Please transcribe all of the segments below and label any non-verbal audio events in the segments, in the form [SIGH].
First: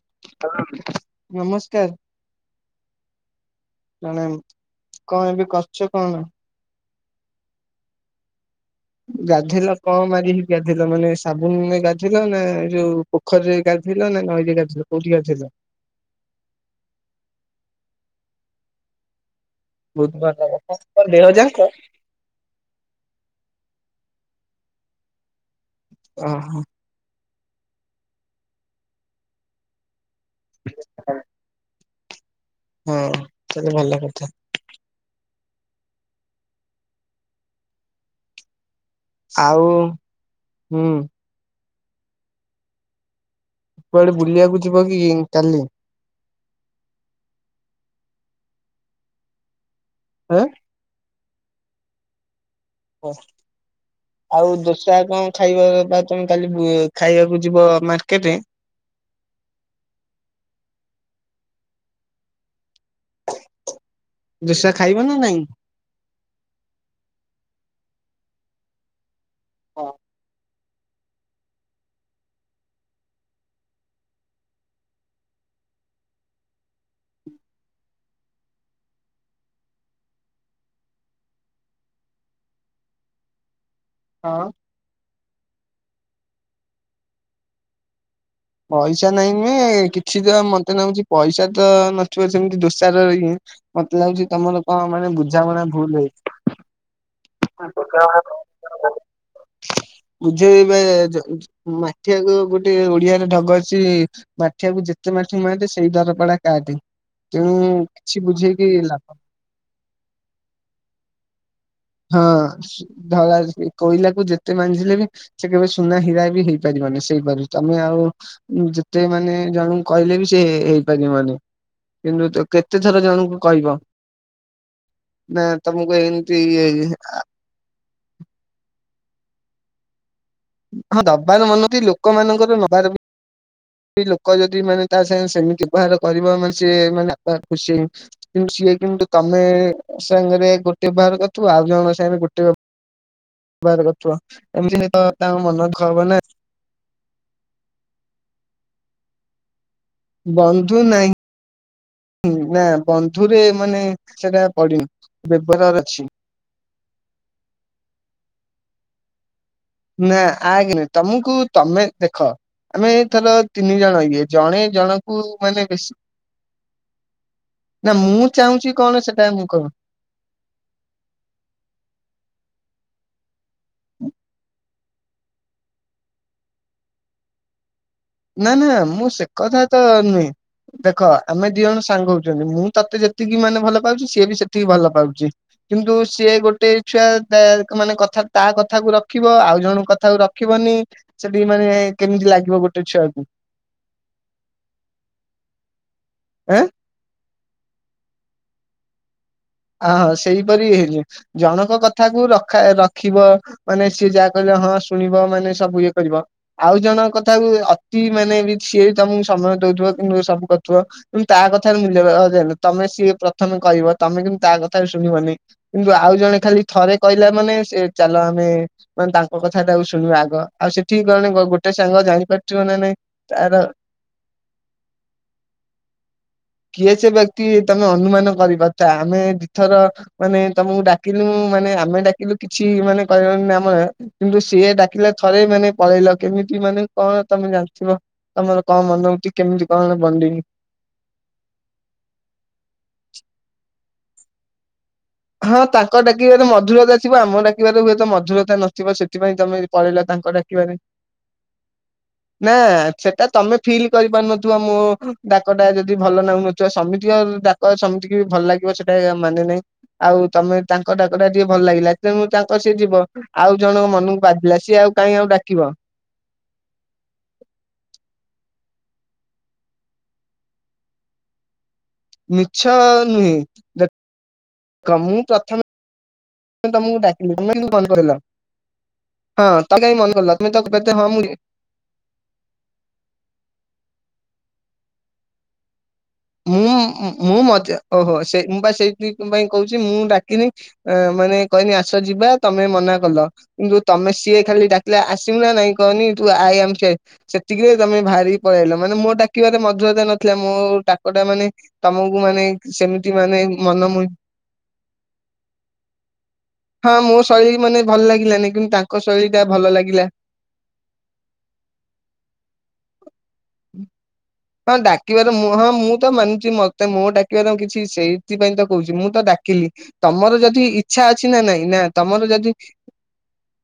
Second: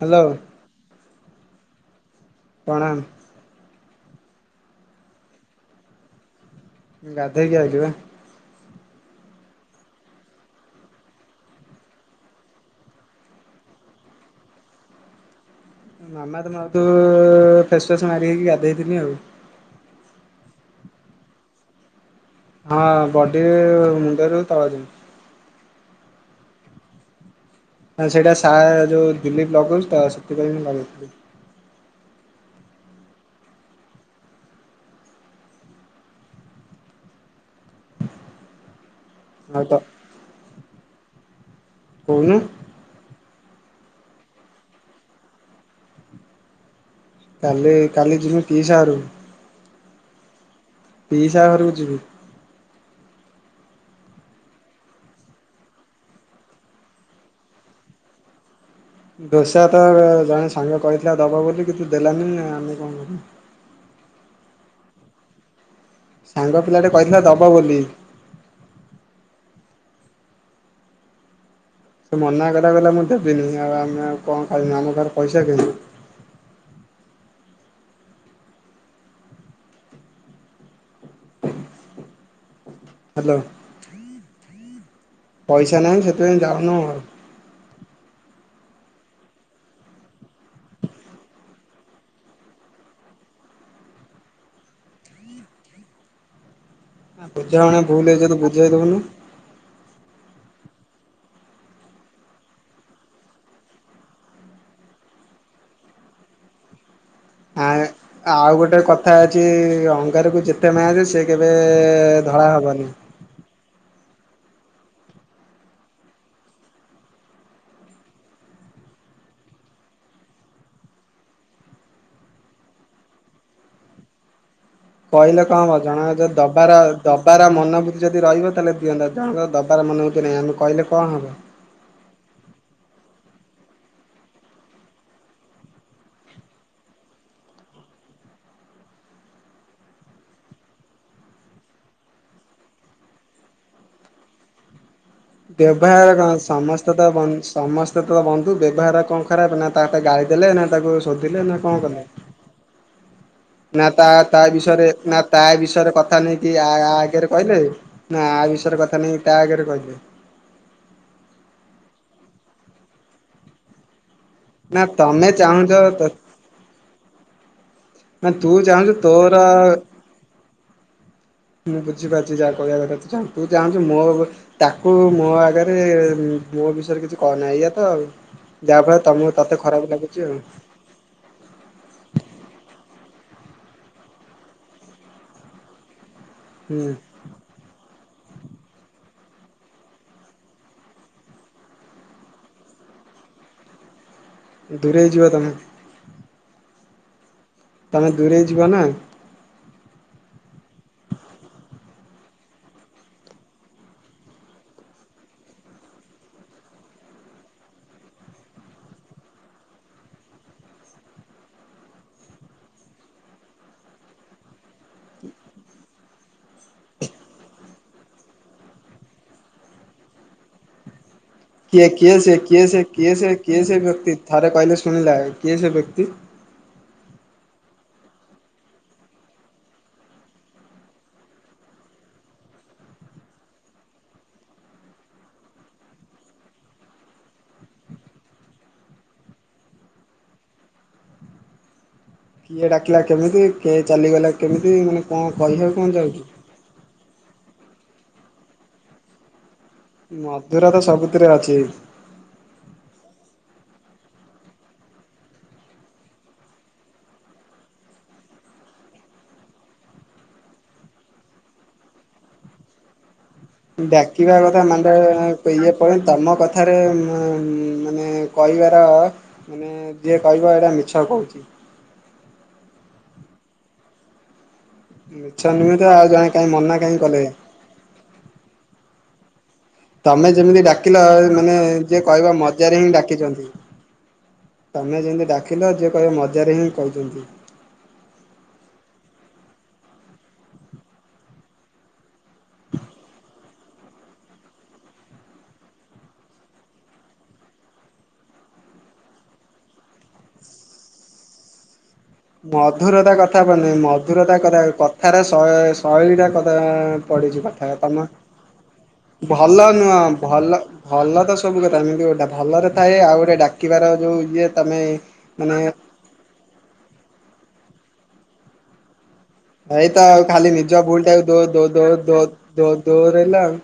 Hello. ନମସ୍କାର। ପ୍ରଣାମ। ପ୍ରଣାମ କଣ ଏବେ କରୁଚ କଣ? ଗାଧେଇକି ଆଇଲିବା। ଗାଧେଇଲ କଣ ମାରିିକି ଗାଧେଇଲ ମାନେ ସାବୁନ ଗାଧେଇଲ ନା ଏ ଯୋଉ ପୋଖରି ରେ ଗାଧେଇଲ ନା ନଈରେ ଗାଧେଇଲ କୋଉଠି ଗାଧେଇଲ? ମାମାର୍ଥ ମାର୍ଥୁ ଫେସୱାସ ମାରି ହେଇକି ଗାଧେଇଥିଲି ଆଉ। ବହୁ [UNINTELLIGIBLE] ଦେହଯାଙ୍କ [INAUDIBLE] ହଁ ବଡି ମୁଣ୍ଡରୁ ତଳ ଯାଏଁ। ଓ ହୋ ନା ସେଇଟା ସା ଯେଉ ଦିଲିପ ଲଗଉଛି ତ ସେଥିପାଇଁ ମୁଁ ଲଗେଇଥିଲି ହଁ ସେତ ଭଲ କଥା। ଆଉ ହୁଁ କହୁନୁ? କୁଆଡେ ବୁଲିବାକୁ ଯିବ କି କାଲି? କାଲି କାଲି ଯିମୁ ପିଇସା ଘରୁକୁ। ଏଁ ପିଇସା ଘରକୁ ଯିବି। କଣ [UNINTELLIGIBLE] ଆଉ ଦୋସା କଣ ଖାଇବା ବା ତମେ କାଲି ଖାଇବାକୁ ଯିବ ମାର୍କେଟେ। ଦୋସା ତ ଜଣେ ସାଙ୍ଗ କହିଥିଲା ଦବ ବୋଲି କିନ୍ତୁ ଦେଲାନି ଆମେ କଣ କରିବୁ। ଦୋଷା ଖାଇବ ନା ନାଇଁ? ସାଙ୍ଗ ପିଲାଟେ କହିଥିଲା ଦବ ବୋଲି। ସେ ମନା କଲା କହିଲା ମୁଁ ଦେବିନି ଆଉ ଆମେ ଆଉ କଣ ଖାଇବୁ ଆମ ଘରେ ପଇସା କାଇଁ। ହାଲୋ। ହଁ। ପଇସା ନାହିଁ ସେଥିପାଇଁ ଯାଉନୁ ଆଉ। ପଇସା ନାଇଁ ନୁହେଁ କିଛି ତ ମତେ ନାଗୁଛି ପଇସା ତ ନଥିବ ସେମତି ଦୋଷାର ଇଏ ମତେ ଲାଗୁଛି ତମର କଣ ମାନେ ବୁଝାମଣା ଭୁଲ ହେଇଚି। ବୁଝାମଣା ଭୁଲ ହେଇଚି ଯଦି ବୁଝେଇ ଦଉନୁ [INAUDIBLE] ବୁଝେଇବେ ଯ ମାଠିଆଗ ଗୋଟେ ଓଡିଆ ଢଗ ଅଛି ମାଠିଆକୁ ଯେତେ ମାଠିବୁ ମାଠେ ସେଇ ଦର ପଡା କାଠେ। ତେଣୁ ଆ କିଛି ଆଉ ବୁଝେଇକି ଗୋଟେ କଥା ଲାଭ ଅଙ୍ଗାରକୁ ଯେତେ ମଜେ ସେ କେବେ ହଁ ଧଳା ହବନି। ଧଳା କୋଇଲାକୁ ଯେତେ ମାଜିଲେ ବି ସେ କେବେ ସୁନା ହୀରା ବି ହେଇପାରିବନି ସେଇପାରି ତମେ ଆଉ ଯେତେ ମାନେ ଜଣଙ୍କୁ କହିଲେ ବି ସେ ହେ ହେଇପାରିବନି। କିନ୍ତୁ ତ କେତେ ଥର ଜଣଙ୍କୁ କହିବ କହିଲେ ନା କଣ ହବ ତମକୁ ଜଣଙ୍କ ଯଦି ଏମିତି ଇଏ ଦବାର ଦବାର ମନଭୂତି ଯଦି ରହିବ ତାହେଲେ ଦିଅନ୍ତା ଜଣଙ୍କର ଦବାର ମନୋଭୂତି ନାହିଁ ଆମେ କ ହଁ ଦବାର ମନଛି ଲୋକମାନଙ୍କର ନବାର ବି ଲୋକ ଯଦି ମାନେ ତା ସାଙ୍ଗେ ସେମତି ବ୍ୟବହାର କରିବ ମାନେ ସିଏ ମାନେ ଖୁସି କିନ୍ତୁ ସିଏ କିନ୍ତୁ ତମେ ସାଙ୍ଗରେ ଗୋଟେ ବ୍ୟବହାର କରିଥିବ ଆଉ ଜଣ ସାଙ୍ଗରେ ଗୋଟେ ବ୍ୟ ବାହାର କରଥିବ ଏମିତିରେ ତ ତାଙ୍କ ମନ ଦୁଃଖ ହବ ବ୍ୟବହାର ନା କଣ ସମସ୍ତେ ତ ବନ ସମସ୍ତେ ତ ବନ୍ଧୁ ବ୍ୟବହାର କଣ ଖରାପ ନା ତା ଗାଳି ଦେଲେ ନା ତାକୁ ଶୋଦିଲେ ନା କଣ କଲେ। ହୁଁ ନା ବନ୍ଧୁରେ ମାନେ ନା ତା ତା ସେଟା ପଡିନି ବିଷୟରେ ନା ତା ବ୍ୟବହାରରେ ବିଷୟରେ ଅଛି କଥା ନେଇକି କି ଆ ଆଗରେ କହିଲେ ନା ଆ ବିଷୟରେ କଥା ନେଇ ତା ଆଗରେ କହିଲେ। ନା ଆଗେରେ ତମକୁ ତମେ ଦେଖ ଆମେ ଥର ତିନି ଜଣ ଇଏ ଜଣେ ନା ଜଣଙ୍କୁ ତମେ ମାନେ ଚାହୁଁଚ ବେଶୀ ନା ମୁଁ ନାଁ ତୁ ଚାହୁଁଛି ଚାହୁଁଚୁ କଣ ସେଟା ତୋର ମୁଁ କହୁନି ମୁଁ ବୁଝିପାରୁଚି ଯାହା କହିବା କଥା ତୁ ଚାହୁଁ ତୁ ଚାହୁଁଚୁ ମୋ ତାକୁ ମୋ ଆଗରେ ମୋ ବିଷୟରେ କିଛି କହନା ଏଇଆ ତ ଆଉ। ନାଁ ନାଁ ଯାହା ଫଳରେ ମୁଁ ସେ ତମକୁ ତତେ କଥା ତ ଖରାପ ଲାଗୁଛି ନୁହେଁ। ଆଉ ଦେଖ ଆମେ ଦି ଜଣ ସାଙ୍ଗ ହୋଉଚନ୍ତି ମୁଁ ତତେ ଯେତିକି ମାନେ ଭଲ ପାଉଚି ସିଏ ବି ସେତିକି ଭଲ ପାଉଚି। କିନ୍ତୁ ସିଏ ଗୋଟେ ହୁଁ ଛୁଆ ତା କ୍ ମାନେ କଥା ତା କଥାକୁୁ ରଖିବ ଆଉ ଜଣ କଥାକୁ ରଖିବନି। ସେଠି ମାନେ କେମିତି ଲାଗିବ ଗୋଟେ ଛୁଆକୁ? ଦୂରେଇ ଯିବ ତମେ। ଆଁ? ତମେ ଦୂରେଇ ଯିବ ନାଁ। ଆ ହଁ ସେଇପରି ହେଇଯି ଜଣଙ୍କ କଥାକୁ ରଖା ରଖିବ। ମାନେ ସିଏ ଯାହା କହିଲେ ହଁ ଶୁଣିବ ମାନେ ସବୁ ଇଏ କରିବ। ଆଉ ଜଣକ କଥାକୁ ଅତି ମାନେ ବି ସିଏ ବି ତମୁକୁ ସମୟ ଦଉଥିବ କିନ୍ତୁ ସବୁ କରୁଥୁବ। ଉ ବି ତା କଥାର ମୁଲ୍ୟ ରହିବ ଯେ ଏଲୁ ତମେ ସିଏ ପ୍ରଥମେ କହିବ ତମେ କେମି ତା କଥାରେ ଶୁଣିବନନେଇ। କିନ୍ତୁ ଆଉ ଜଣେ ଖାଲି ଥରେ କହିଲା ମାନେ ସେ ଚାଲ ଆମେ ମାନେ ତାଙ୍କ କଥାଟାକୁ ଶୁଣିବ ଆଗ ଆଉ ସେଠିକି ଗଣି ଗ ଗୋ କିଏ କିଏ ସେ କିଏ ସେ କିଏ ସେ କିଏ ସେ ବ୍ୟକ୍ତି ଥରେ କହିଲେ ଶୁିଣିଲା କିଏ ସେ ବ୍ୟକ୍ତି? କିଏ ସେ ବ୍ୟକ୍ତି ତମେ ଅନୁମାନ କରିପାରୁଥା ଆମେ ଦି ଥର ମାନେ ତମୁକୁ ଡାକିଲୁ ମାନେ ଆମେ ଡାକିଲୁ କିଛି ମାନେ କହିବନି ନା ଆମ କିନ୍ତୁ ସିଏ ଡାକିଲେ ଥରେ ମାନେ ପଳେଇଲ କେମିତି ମାନେ କଣ ତମେ ଜାଣିଥିବ। ତମର କଣ ମନ ହଉଚି କେମିତି କଣ ବଣ୍ଡିଂ? କିଏ ଡାକିଲା କେମିତି କିଏ ଚାଲିଗଲା କେମିତି ମାନେ କଣ ହଁ କହିବାକୁ କଣ ତାଙ୍କ ଯାଉଛୁ? ଡାକିବାରେ ମଧୁରତା ଥିବ ଆମ ଡାକିବାରେ ହୁଏ ତ ମଧୁରତା ନ ଥିବ ସେ ଥିପାଇଁ ତମେ ବି ପଳେଇଲ ତାଙ୍କ ମଧୁର ଡାକିବାରେ। ତ ସବୁଥିରେ ଅଛି ନାଁ ସେଟା ତମେ ଫିଲ୍ କରିପାରୁନଥୁବ ମୋ ଡାକଟା ଯଦି ଭଲ ନାଗୁନ ଥିବ ସମିତିକ ଡାକ ସମିତିକି ବି ଭଲ ଲାଗିବ ସେଟା ଇଆ ମାନେ ନାହିଁ। ଆଉ ତମେ ତାଙ୍କ ଡାକଟା ଟିକେ ଭଲ ଲାଗିଲା ତେଣୁ ତାଙ୍କ ସିଏ ଯିବ। ଆଉ ଜଣଙ୍କ ମନୁକୁ ବାଧିଲା ସିଏ ଆଉ କାଇଁ ଆଉ ଡାକିବ? କୋଉଅଁ ତମ କ ଥାରେ ମଁ ମାନେ କହିବାର ନେ ଯିଏ କହିବ ଏଟା ମିଛ କହୁଚି। ମିଛ ନୁହେଁ ଦେ କ ମୁଁ ମିଛ ନୁହେଁ ତ ଆଉ ଜଣେ କାହିଁ ପ୍ରଥମେ ମନା କାହିଁ ତମକୁ କଲେ। ଡାକିଲି ତମେ କିନ୍ତୁ କନ୍ କହିଲ। ହଁ ତମେ କାଇଁ ମନ କଲ ତମେ ଯେମିତି ତ ହୁଏ ତ ଡାକିଲ ହଁ ମୁଁ ଇଏ ମାନେ ଯିଏ କହିବ ମଜାରେ ହିଁ ଡାକିଛନ୍ତି ତମେ ଯେମିତି ଡା କିଲ ଯିଏ କହିବ ମଜାରେ ହିଁ ମୁଁ କହୁଚନ୍ତି। ମୁଁ ମଜା ଓହୋ ସେ ମୁଁ ପା ସେଇଥିପାଇଁ କହୁଚି ମୁଁ ଡାକିନି। ଏଁ ମାନେ କହିନି ଆସ ଯିବା ତମେ ମନା କଲ। ଇନ୍ତୁ ତମେ ସିଏ ଖାଲି ଡାକିଲେ ଆସିବୁ ନାଁ ନାଇଁ କହନି ତୁ ଆଇ ଆମେ ଠିଆହେଇ ସେତିକିରେ ତମେ ଭାରି ପଳିଆଇଲ ମାନେ ମୋ ଡାକିବାରେ ମଧୁରତା ନଥିଲା ମୋ ଟାକଟା ମାନେ ତମକୁ ମାନେ ସେମିତି ମଧୁରତା କଥା ମାନେ କୁହନ୍ତି ନେଇ ମନ ମୁହିଁ ମଧୁରତା କଥା କଥାରେ ଶଏଶ୍ ଶୈଳୀଟା କଥା ହଁ ମୋ ପଡ଼ିଚ ଶୈଳୀ କଥା ମାନେ ଭଲ ତମ ଲାଗିଲାନି କିନ୍ତୁ ତାଙ୍କ ଶୈଳୀ ଟା ଭଲ ନୁହଁ ଲାଗିଲା ଭଲ ଭଲ ତ ସବୁ କଥା ଯେମିତି ଗୋଟେ ଭଲରେ ଥାଏ ଆଉ ଗୋଟେ ଡାକିବାର ଯୋଉ ଇଏ ହଁ ତମେ ଡାକିବାର ମୁଁ ମାନେ ହଁ ମୁଁ ତ ମାନୁଚି ମତେ ମୋ ଡାକିବାର କିଛି ସେଇଥିପାଇଁ ତ କହୁଚି ମୁଁ ତ ଡା କିଲି ଏଇତ ଆଉ ତମର ଖାଲି ଯଦି ନିଜ ଭୁଲ ଇଚ୍ଛା ଟାକୁ ଅଛି ଦୋ ନାଁ ଦୋ ନାଇଁ ଦୋ ନାଁ ଦୋ ତମର ଯଦି ଦୋ ଦୋହରେଇଲା ଆଉ।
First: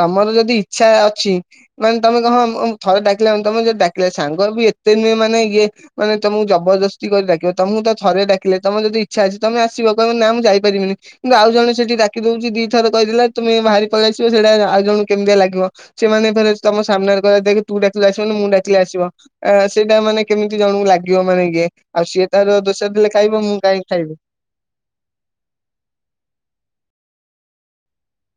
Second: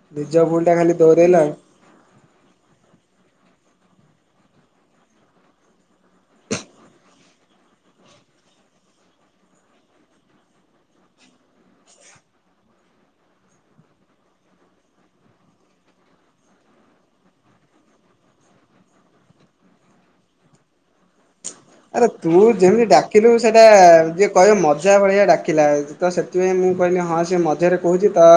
ତମର ନିଜ ଯଦି ଭୁଲ ଟା ଇଚ୍ଛା ଖାଲି ଅଛି ଦୋହରେଇଲା ଆଉ। ମାନେ ତମେ କହ ଅଁ ଥରେ ଡାକିଲେ ମାନେ ତମେ ଯଦି ଡାକିଲେ ସାଙ୍ଗ ବି ଏତେ ନୁହେଁ ମାନେ ଇଏ ମାନେ ତମୁକୁ ଜବରଦସ୍ତି ଡାକିବ ତମୁ ତ ଥ ଡକିଲେ ତମ ଯଦି ଇଚ୍ଛା ଅଛି ତମେ ଆସିବ କହିବ ନାଁ ମୁଁ ଯାଇପାରିବିନି। କିନ୍ତୁ ଆଉ ଜଣ ସେଠି ଡାକି ଦଉଛି ଦିଥର କହିଦେଥିଲା, ତୁମେ ବାହାରି ପଳେଇ ଆସିବ, ସେଇଟା ଆଉ ଜଣଙ୍କୁ କେମିତିଆ ଲାଗିବ! ସେମାନେ ଫେରେ ତମ ସାମ୍ନାରେ କହେ ଦେଖ୍ ତୁ ଡାକିଲେ ଆସିବନି। ମୁଁ ଡାକିଲେ ଆସିବ। ଆ, ସେଇଟା ମାନେ କେମିତି ଜଣଙ୍କୁ ଲାଗିବ ମାନେ ଇଏ। ଆଉ ଆରେ ସିଏ ତୁ ତାର ଦୋଷ ଯେମି ଦେଲେ ଖାଇବ ଡାକିଲୁ ମୁଁ ସେଟା କାହିଁ ଖାଇବି। ଯିଏ କହିବେ ମଜା ଭଳିଆ ଡାକିଲା, ତ ସେଥିପାଇଁ ମୁଁ କହିନି ହଁ, ସେ ମଜାରେ କହୁଛି ତ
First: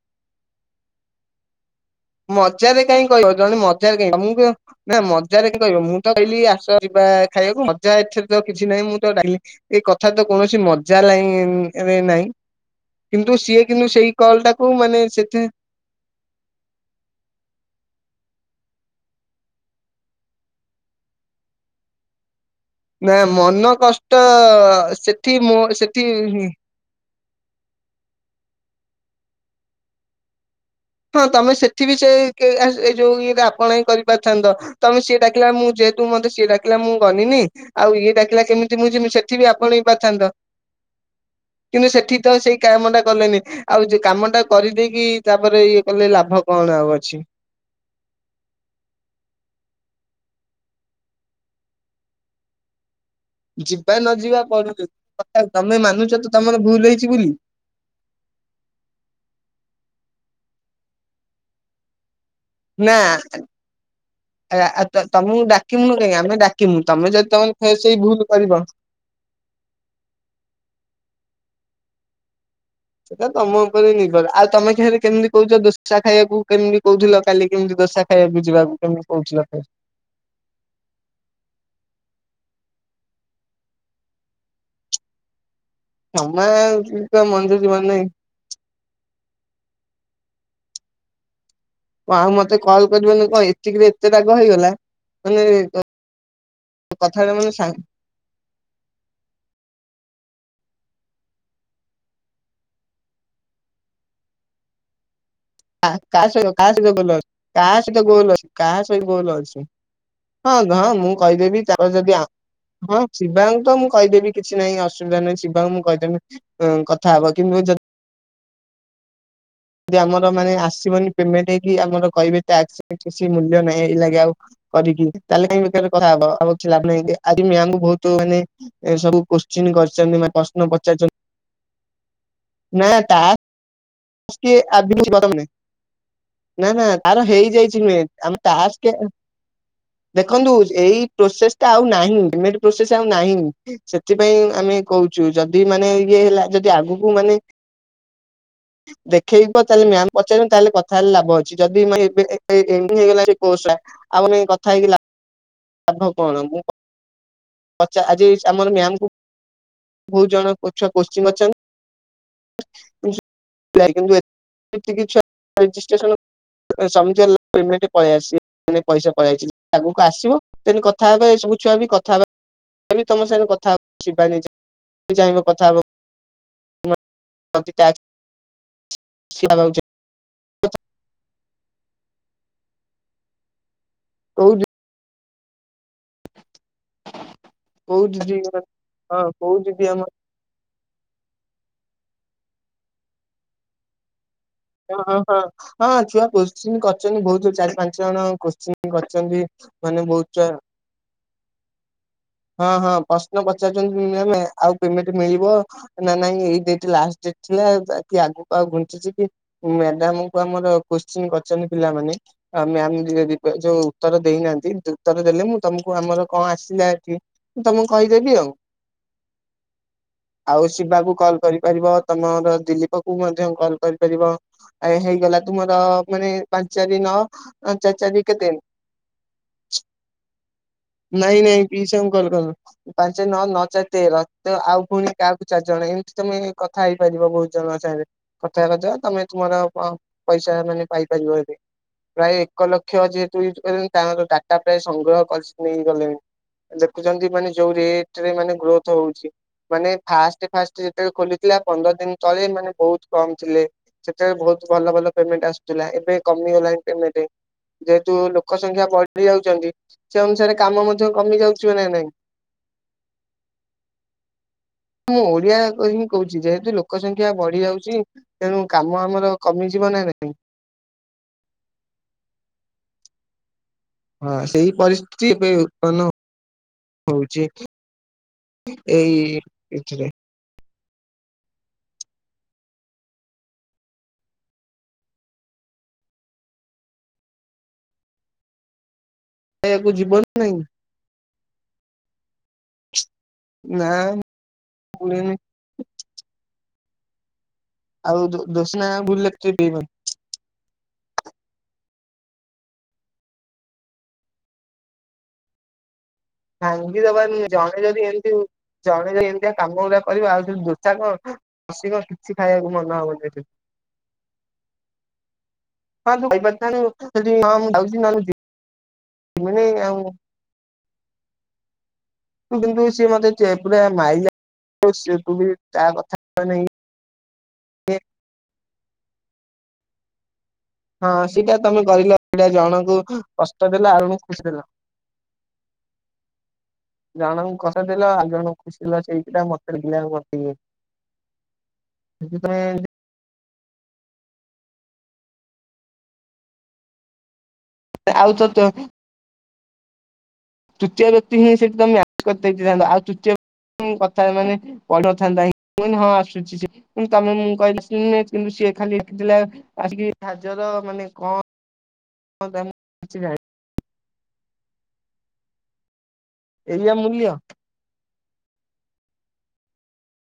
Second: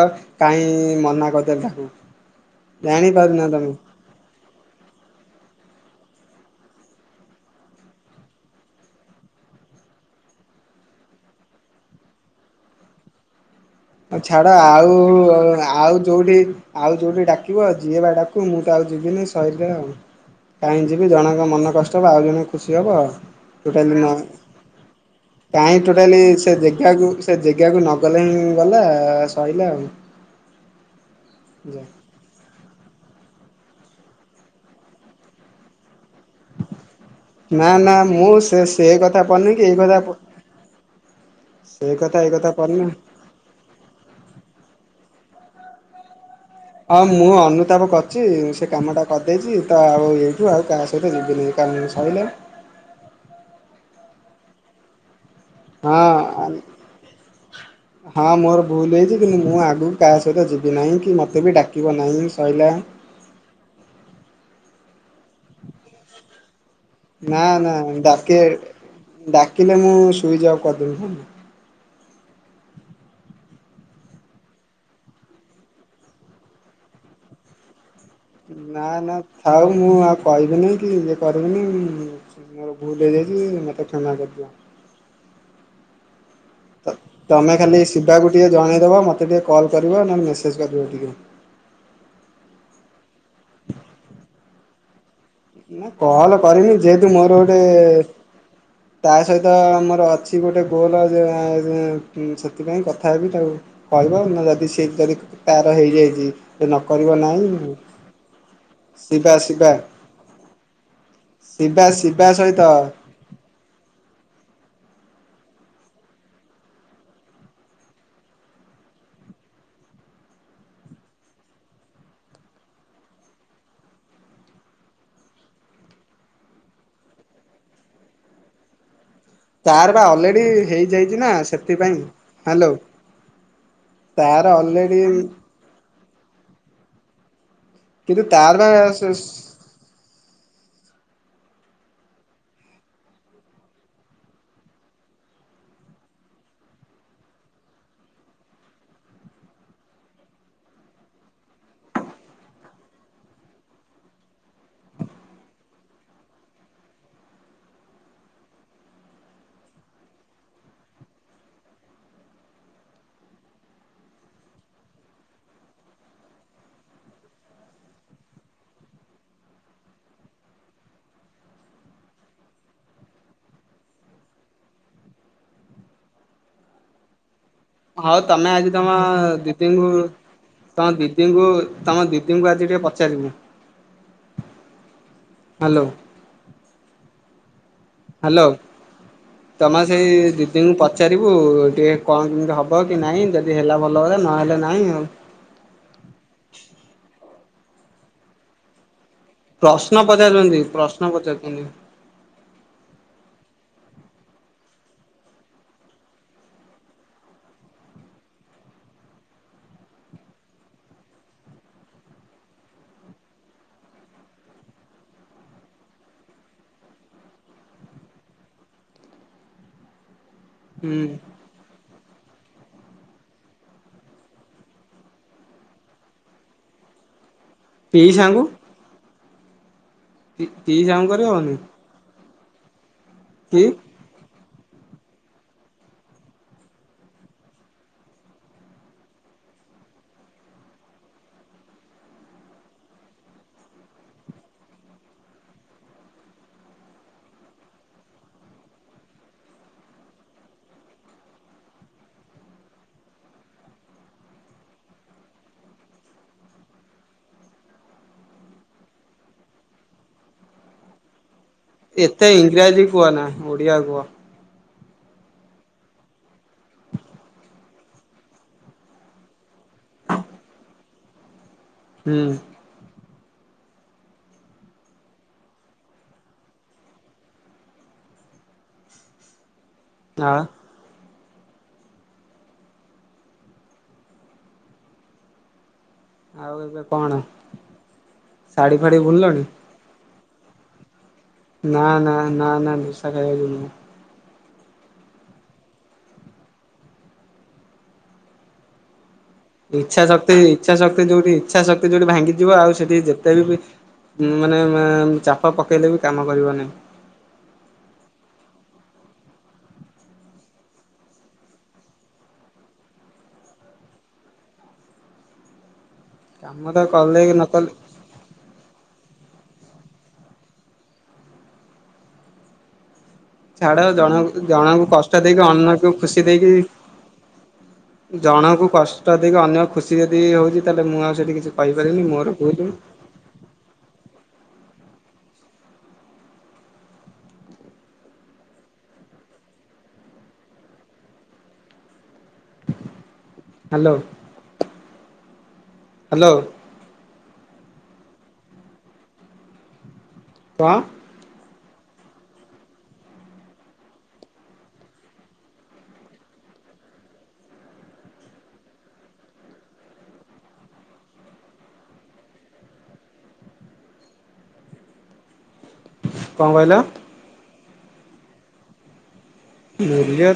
କାଇଁ ମନା କରିଦେଲେ ତାକୁ। ମଜାରେ କାଇଁ କହିବ? ଜାଣିପାରୁନ ଜଣେ ତମେ ମଜାରେ କାଇଁ [UNINTELLIGIBLE] ମୁଁ କ ନା ମଜାରେ କାଇଁ କହିବ, ମୁଁ ତ କହିଲି ଆସ ଯିବା ଖାଇଆକୁ ମଜା ଏଥିରେ ତ କିଛି ନାହିଁ। ମୁଁ ତ ଡାକିଲିି ଏଇ କଥା ତ କୌଣସି ମଜା ଲାଇନ୍ ରେ ନାହିଁ। କିନ୍ତୁ ସିଏ କିନ୍ତୁ ସେଇ କଲ୍ ଛାଡ, ଟାକୁ ମାନେ ସେଠି ଆଉ ଆଉ ଯଉଠି ଆଉ ଯଉଠି ଡାକିବ! ଯିଏ ବା ଡାକୁ ମୁଁ ତ ଆଉ ଯିବିନି, ସଇଲା ଆଉ। କାହିଁ ଯିବି, ଜଣଙ୍କ ମନ କଷ୍ଟ ହବ, ଆଉ ଜଣେ ଖୁସି ହବ, ନା ମନ ଟୋଟାଲି ନ, କଷ୍ଟ ସେଠି ମୋ କାହିଁ ସେଠି ଟୋଟାଲି ସେ ଯେ କାହାକୁ ସେ ଜେଗାକୁ ନଗଲେ ହିଁ ଗଲା। ସଇଲା ଆଉ। ହଁ, ତମେ ସେଠି ବି ସେଇ କେ ଆହ୍ ଏ ଯଉ ଇଏଟା ଆପଣ ହଁ କରି ପାରିଥାନ୍ତ। ତମେ ସିଏ ଡାକିଲା, ମୁଁ ଯେହେତୁ ମତେ ସିଏ ଡାକ୍ କିଲା ମୁଁ ଗନିନି। ନା ଆଉ ନା ଇଏ ମୁଁ ଡାକିଲା ସେ କେମିତି ସେ ମୁଁ ଯିମି କଥା ସେଠି ପଡନି କି ଏଇ ଆପଣେଇ କଥା ପରିଥାନ୍ତ। କିନ୍ତୁ, ସେ ସେଠି କଥା ତ ଏଇ କଥା ସେଇ ପଡନି। କାମ ଟା କଲେନି। ଆଉ ଯେ କାମ ଟା କରିଦେଇକି, ତା'ପରେ ଇଏ କଲେ ଲାଭ କଣ ଆଉ ହଁ, ଅଛି ମୁଁ ଅନୁତାପ କର୍ ଚି, ସେ କାମଟା କରିଦେଇଛି, ତ ଆଉ ଏଇଠୁ ଆଉ କାହା ସହିତ ଯିବିନି, କାମ ସଇଲା। ଯିବା ନ ଯିବା ପର [UNINTELLIGIBLE] ତମେ ମାନୁଛ ତ ହଁ ତମର ଭୁଲ ହେଇଛି ବୋଲି। ହଁ, ମୋର ଭୁଲ ହେଇଛି। କିନ୍ତୁ, ମୁଁ ଆଗକୁ କାହା ସହିତ ଯିବି ନାହିଁ, କି ମତେ ବି ଡାକିବ ନାହିଁ? ସଇଲା। ଆଁ ଆ-ତମକୁ ଡାକିମୁନୁ କାହିଁ, ଆମେ ଡାକ [INAUDIBLE] କି ମୁଁ ତମେ ଯଦି ନା ତମେ ନା ଫେର୍ ସେଇ ଭୁଲ୍ ଡାକେ କରିବ। ଡାକିଲେ ମୁଁ, ସୁଇଜ ଅଫ୍ କରିଦେମି ହେନା। ସେଟା ତମ ଉପରେ ନିର୍ଭର। ଆଉ ତମେ ଖାଲି କେମିତି କହୁଛ ଦୋସା ଖାଇଆକୁ କେମିତି କହୁଥୁଲ, କାଲି କେମିତି ଦୋସା ଖାଇବାକୁ ଯିବାକୁ ନା, କେମିତି ନା, କହୁଥିଲ ଫେରେ। ଥାଉ ମୁଁ ଆଉ ଖାଇବିନି କି, ଇଏ କରିବିନି, ମୋର ଭୁଲ ହେଇଯାଇଛି। ମୋତେ କ୍ଷମା କରିଦିଅ। କ୍ଷମା ତ କଣ ତମେ ମଣିଷ ଖାଲି ଜୀବନ ନାଇଁ? ଶିବାକୁ ଟିକେ ଜଣେଇ ଦବ। ମୋତେ ଟିକେ କଲ୍ କରିବ। ନନେ ମେସେଜ୍ କରିବ ଟିକେ। କଁ ଆଉ ମତେ କଲ୍ କରିବନି କଁ? ଏତିକିରେ ଏତେ ରାଗ ହେଇଗଲା? ମାନେ ନା କଲ୍ କରିମିନି, ଯେହେତୁ କଥାଟା ମୋର ଗୋଟେ ମାନେ ତା' ସହିତ ମୋର ଅଛି ଗୋଟେ ଗୋଲ, ଯେ-ଯେଁ ସେଥିପାଇଁ କଥା ହେବି ତାକୁ କହିବ ନା, ଯଦି ସେ କରି କାହା, କାହା ସହିତ! କାହା ସହିତ ଗୋଲ୍ ଅ? କାହା ସହିତ ଗୋଲ୍ ଅଛ୍? କାହା ସହି ଗୋଲ୍ ଶିବା ଅଛି? ଶିବା ହଁ, ହଁ ମୁଁ କହିଦେବି। ଶିବା ତାର ଯଦି ଆଁ, ଶିବା ସହିତ ହଁ। ଶିବାଙ୍କୁ ତ ମୁଁ କହିଦେବି କିଛି ନାହିଁ, ଅସୁବିଧା ନାହିଁ। ଶିବାଙ୍କୁ ମୁଁ କହିଦେମି କଥା ହବ। କିନୁ ଯଦ୍ ଦି ଆମର ମାନେ ଆସିବନି ପେମେଣ୍ଟ ହେଇକି, ଆମର କହିବେ ଟାକ୍ସ କିଛି ସି ମୂଲ୍ୟ ନାହିଁ, ଏଇ ଲାଗେ ଆଉ କରିକି। ତା'ହେଲେ କାଇଁ ବେକାର କଥାହବ। ଆଉ କିଛି ଲାଭ୍ ନାହିଁ। ଆଜି ମ୍ୟାମ୍ ଙ୍କୁ ବହୁତ ମାନେ ସବୁ କୋଶ୍ ସ୍ଚିନି ତାର ବା କରିଛନ୍ତି। ଅଲରେଡି ପ୍ରଶ୍ନ ପଚାରଛନ୍ତି। ହେଇଯାଇଛି ନା ସେଥିପାଇଁ ହ୍ୟାଲୋ। ନା, ଟାକ୍ ତାର ଅଲରେଡି [INAUDIBLE] ନା, ନା, ତାର ହେଇଯାଇଛି ନୁହେଁ। କିନ୍ତୁ ଆମେ ତାର ବା ଟାସ୍କେ ସେ ଦେଖନ୍ତୁ, ଏଇ ପ୍ରୋସେସ୍ ଟା ଆଉ ନାହିଁ। ପେମେଣ୍ଟ ପ୍ରୋସେସ୍ ଆଉ ନାହିଁ। ସେଥିପାଇଁ ଆମେ କହୁଛୁ, ଯଦି ମାନେ ଇଏ ହେଲା। ଯଦି ଆଗକୁ ମାନେ ଦେଖେଇବ, ତାହେଲେ ମ୍ୟାମ୍ କୁ ପଚାରିବୁନୁ, ତାହେଲେ କଥା ହେଲେ ଲାଭ ଅଛି। ଯଦି ଏବେ ଏ ଏନଡିଙ୍ଗ୍ ହେଇଗଲା ଯେ କୋର୍ସଟା। ଆଉ [INAUDIBLE] କଥା ହେଇକି, ଲା-ଲାଭ କଣ? ମୁଁ ପଚା ଆଜି ଆମର ମ୍ୟାାମ୍ କୁ ବହୁତ ଜଣ ଛୁଆ କୋଶ୍ଚିନ୍ [UNINTELLIGIBLE] [INAUDIBLE] ଏତିକି ଛୁଆ ରେଜିଷ୍ଟେସନ [INAUDIBLE] ପେମେଣ୍ଟ ପଳେଇ ଆସି [INAUDIBLE] ପଇସା ପଳେଇ ଆଇଚି, ଆଗକୁ ଆସିବ। ତେଣୁ କଥା ହେବା ଏ ଛୁଆ ବି କଥା ତମ ସାଙ୍ଗ କଥା ଯିବାନି। ଚାହିଁବ କଥା ହବାକୁ। ହଉ ତମେ ଆଜି ତମ ଦିଦଙ୍କୁ କୋଉ ତମ ଦିଦିଙ୍କୁ ତମ ଦିଦିଙ୍କୁ ଆଜି ଟିକେ ପଚାରିବୁ। [UNINTELLIGIBLE] ହ୍ୟାଲୋ। କୋଉ ଦିଦି ହ୍ୟାଲୋ ହଁ କୋଉ ତମ ଦିଦି ଆମ ସେଇ ଦି ଦିଦିଙ୍କୁ ପଚାରିବୁ ଟିକେ କଣ କେମିତି ହବ କି ନାଇଁ ଯଦି ହେଲା ଭଲ କଥା ନହେଲେ ନା ଓ ହଁ ହଁ ହଁ ଛୁଆ କୋଶ୍ଚି କରିଛନ୍ତି ବହୁତ ଚାରି ପାଞ୍ଚ ଜଣ କୋଶ୍ଚିନ୍ କରିଛନ୍ତି। ମାନେ ପ୍ରଶ୍ନ ବହୁତ ଛୁଆ ପଚାରୁଛନ୍ତି ପ୍ରଶ୍ନ ପଚାରୁଛନ୍ତି। ହଁ ହଁ ପ୍ରଶ୍ନ ପଚାରୁଛନ୍ତି ଆଉ ପେମେଣ୍ଟ ମିଳିବ। ନା ନାଇଁ ଏଇ ଡଟ ଲାଷ୍ଟ ଡେଟ ଥିଲାକି ଆଗକୁ ଆଉ ଘୁଞ୍ଚିଚି କି? ମ୍ୟାଡାମକୁ ଆମର କୋଶ୍ଚିନ୍ କରିଛନ୍ତି ପିଲାମାନେ ଆ ମ୍ୟାମ ଯ ଯୋଉ ଉତ୍ତର ଦେଇନାହାନ୍ତି ଉତ୍ତର ଦେଲେ ମୁଁ ତମକୁ ଆମର କଣ ଆସିଲା ଏଠି ମୁ ତମକୁ କହିଦେବି। ଆଉ ଆଉ ହୁଁ ଶିବାକୁ କଲ କରିପାରିବ ତମର ଦିଲୀପ କ ମଧ୍ୟ କଲ୍ କରିପାରିବ। ଆ ହେଇଗଲା ତୁମର ମାନେ ପାଞ୍ଚ ଚାରି ନଁ। ଆ ଚାଚା ଯ ପିଇସାଙ୍କୁ କେତେ ନ ପିଇସାଙ୍କୁ ନାଇଁ କରିହବନି ଇ କଲ କଲୁ ପାଞ୍ଚ ଚାରି ନଅ କି ନଅ ଚାରି ତେର ଆଉ ପୁଣି କାହାକୁ ଚାରିଜଣ ଏମିତି ତମେ କଥା ହେଇପାରିବ ବହୁତ ଜଣ ସାଙ୍ଗରେ। କଥା କଥା ତମେ ତୁମର ପଇସା ମାନେ ପାଇପାରିବ ଏବେ। ପ୍ରାୟ ଏକ ଲକ୍ଷ ଯେହେତୁ ୟଜ୍ କଲେ ତାଙ୍କର ଡାଟା ପ୍ରାୟ ସଂଗ୍ରହ କରି ନେଇ ଗଲେଣି। ଦେଖୁଛନ୍ତି ମାନେ ଯୋଉ ରେଟ ରେ ମାନେ ଗ୍ରୋଥ ହଉଛି। ମାନେ ଫାଷ୍ଟ ଫାଷ୍ଟ ଯେତେବେଳେ ଖୋଲିଥିଲା। ପନ୍ଦର ଦିନି ତଳେ ମାନେ ବହୁତ କମ ଥିଲେ। ସେତେବେଳେ ବହୁତ ଭଲ ଭଲ ପେମେଣ୍ଟ ଆସୁଥିଲା। ଏବେ କମି ଗଲାଣି ପେଟେଣ୍ଟ। ଯେହେତୁ ଲୋକ ସଂଖ୍ୟା ବଢି ଯାଉଛନ୍ତି। ସେ ଅନୁସାରେ କାମ ମଧ୍ୟ କମି ଯାଉଛି। ନା ନାଇଁ। ଏତେ ଇଂରାଜୀ କୁହ ନା ଓଡିଆ କୁହ। ମୁଁ ଓଡିଆ ହିଁ କହୁଛି ଯେହେତୁ ଲୋକ ସଂଖ୍ୟା ବଢି ଯାଉଛି। ତେଣୁ କାମ ଆମର କମିଯିବ ନା ନାଇଁ। ହୁଁ। ହଁ ସେଇ ପରିସ୍ଥିତି ଏବେ ଉତ୍ପନ୍ନ ହଉଛି। ଏଇ ଏଇଥିରେ। ହଁ। ଆଉ ଏବେ କଣ ଶାଢୀ ଫାଢି ବୁଲିଲଣି? ଖାଇବାକୁ ଯିବ ନା ନାହିଁ। ନା ନା ନା ନା। ନିଶା ଖାଇବାକୁ ଯିବୁନି। ନା [UNINTELLIGIBLE] ଆଉ ଦୋସନା ବୁଲ ଇଛା ଶକ୍ତି ଇଛା ଶକ୍ତି ଯୋଉଠି ଇଛା ଶକ୍ତି ଯୋଉଠି ଭାଙ୍ଗିଯିବ ଆଉ ସେଠି ଯେତେ ବି ଉଁ ମାନେ ଚାପ ପକେଇଲେ ବି କାମ କରିବନି। [UNINTELLIGIBLE] ଜଣେ ଯଦି ଏମିତି ଜଣେ ଯ ଏମିତିଆ କାମ ଗୁଡା କରିବ। ଆଉ ସେଠି ଦୋସା କଣ ହସିବ କଣ କିଛି ଖାଇବାକୁ ମନ ହବନି ଏଠି। ହଁ ଭ କାମ ବାୁ ତ କଲେ କି କଲେ ନ [UNINTELLIGIBLE] ମାନେ ଆଉ [UNINTELLIGIBLE] କିନ୍ତୁ ସେ ମତେ ଚେ ପୁରା ଛାଡ ଜଣ ମାଇଲା ଜଣଙ୍କୁ ସେ କଷ୍ଟ ତୁ ଦେଇକି ବି ତା ଅନ୍ୟକୁ କଥା ଖୁସି ଦେଇକି ମାନେ ଇଏ ଜଣକୁ କଷ୍ଟ ଦେଇକି ଅନ୍ୟ ଖୁସି ଯଦି ହଉଛି ତାହେଲେ ମୁଁ ହଁ ଆଉ ସେଠି କିଛି ସେଇଟା ତମେ କହିପାରିବିନି ମୋର କହିଲ ଭୁଲ। ଜଣଙ୍କୁ କଷ୍ଟ ଦେଲ ଆଉ ଜଣକୁ ଖୁସି ଦେଲ। [INAUDIBLE] ଜଣଙ୍କୁ କଷ୍ଟ ଦେଲ ଆଉ ଜଣକୁ ଖୁସି ଦେଲ ସେଇଟା ମତେ ଟିଲ ମ [UNINTELLIGIBLE] ସେଥିପାଇଁ ହ୍ୟାଲୋ। ହ୍ୟାଲୋ। ଆଉ ତ ତ। କଣ ତୃତୀୟ ବ୍ୟକ୍ତି ହିଁ ସେଠି ତମେ ମାପ କରିଦେଇଥାନ୍ତ ଆଉ ତୃତୀୟ ବ୍ୟକ୍ତି କଥା ମାନେ ପଦିନଥାନ୍ତା ମୁଁ କହିଲି ହଁ ଆସୁଛି ସେ ତମେ ମୁଁ କହିଲି କିନ୍ତୁ ସେ ଖାଲି ଲେଖିଥିଲା ଆସିକି ହାଜର ମାନେ କଣ କଣ ମୁଁ କିଛି ଜାଣିନି? [INAUDIBLE] ଏଇଆ ମୂଲ୍ୟ। ମୂଲ୍ୟ।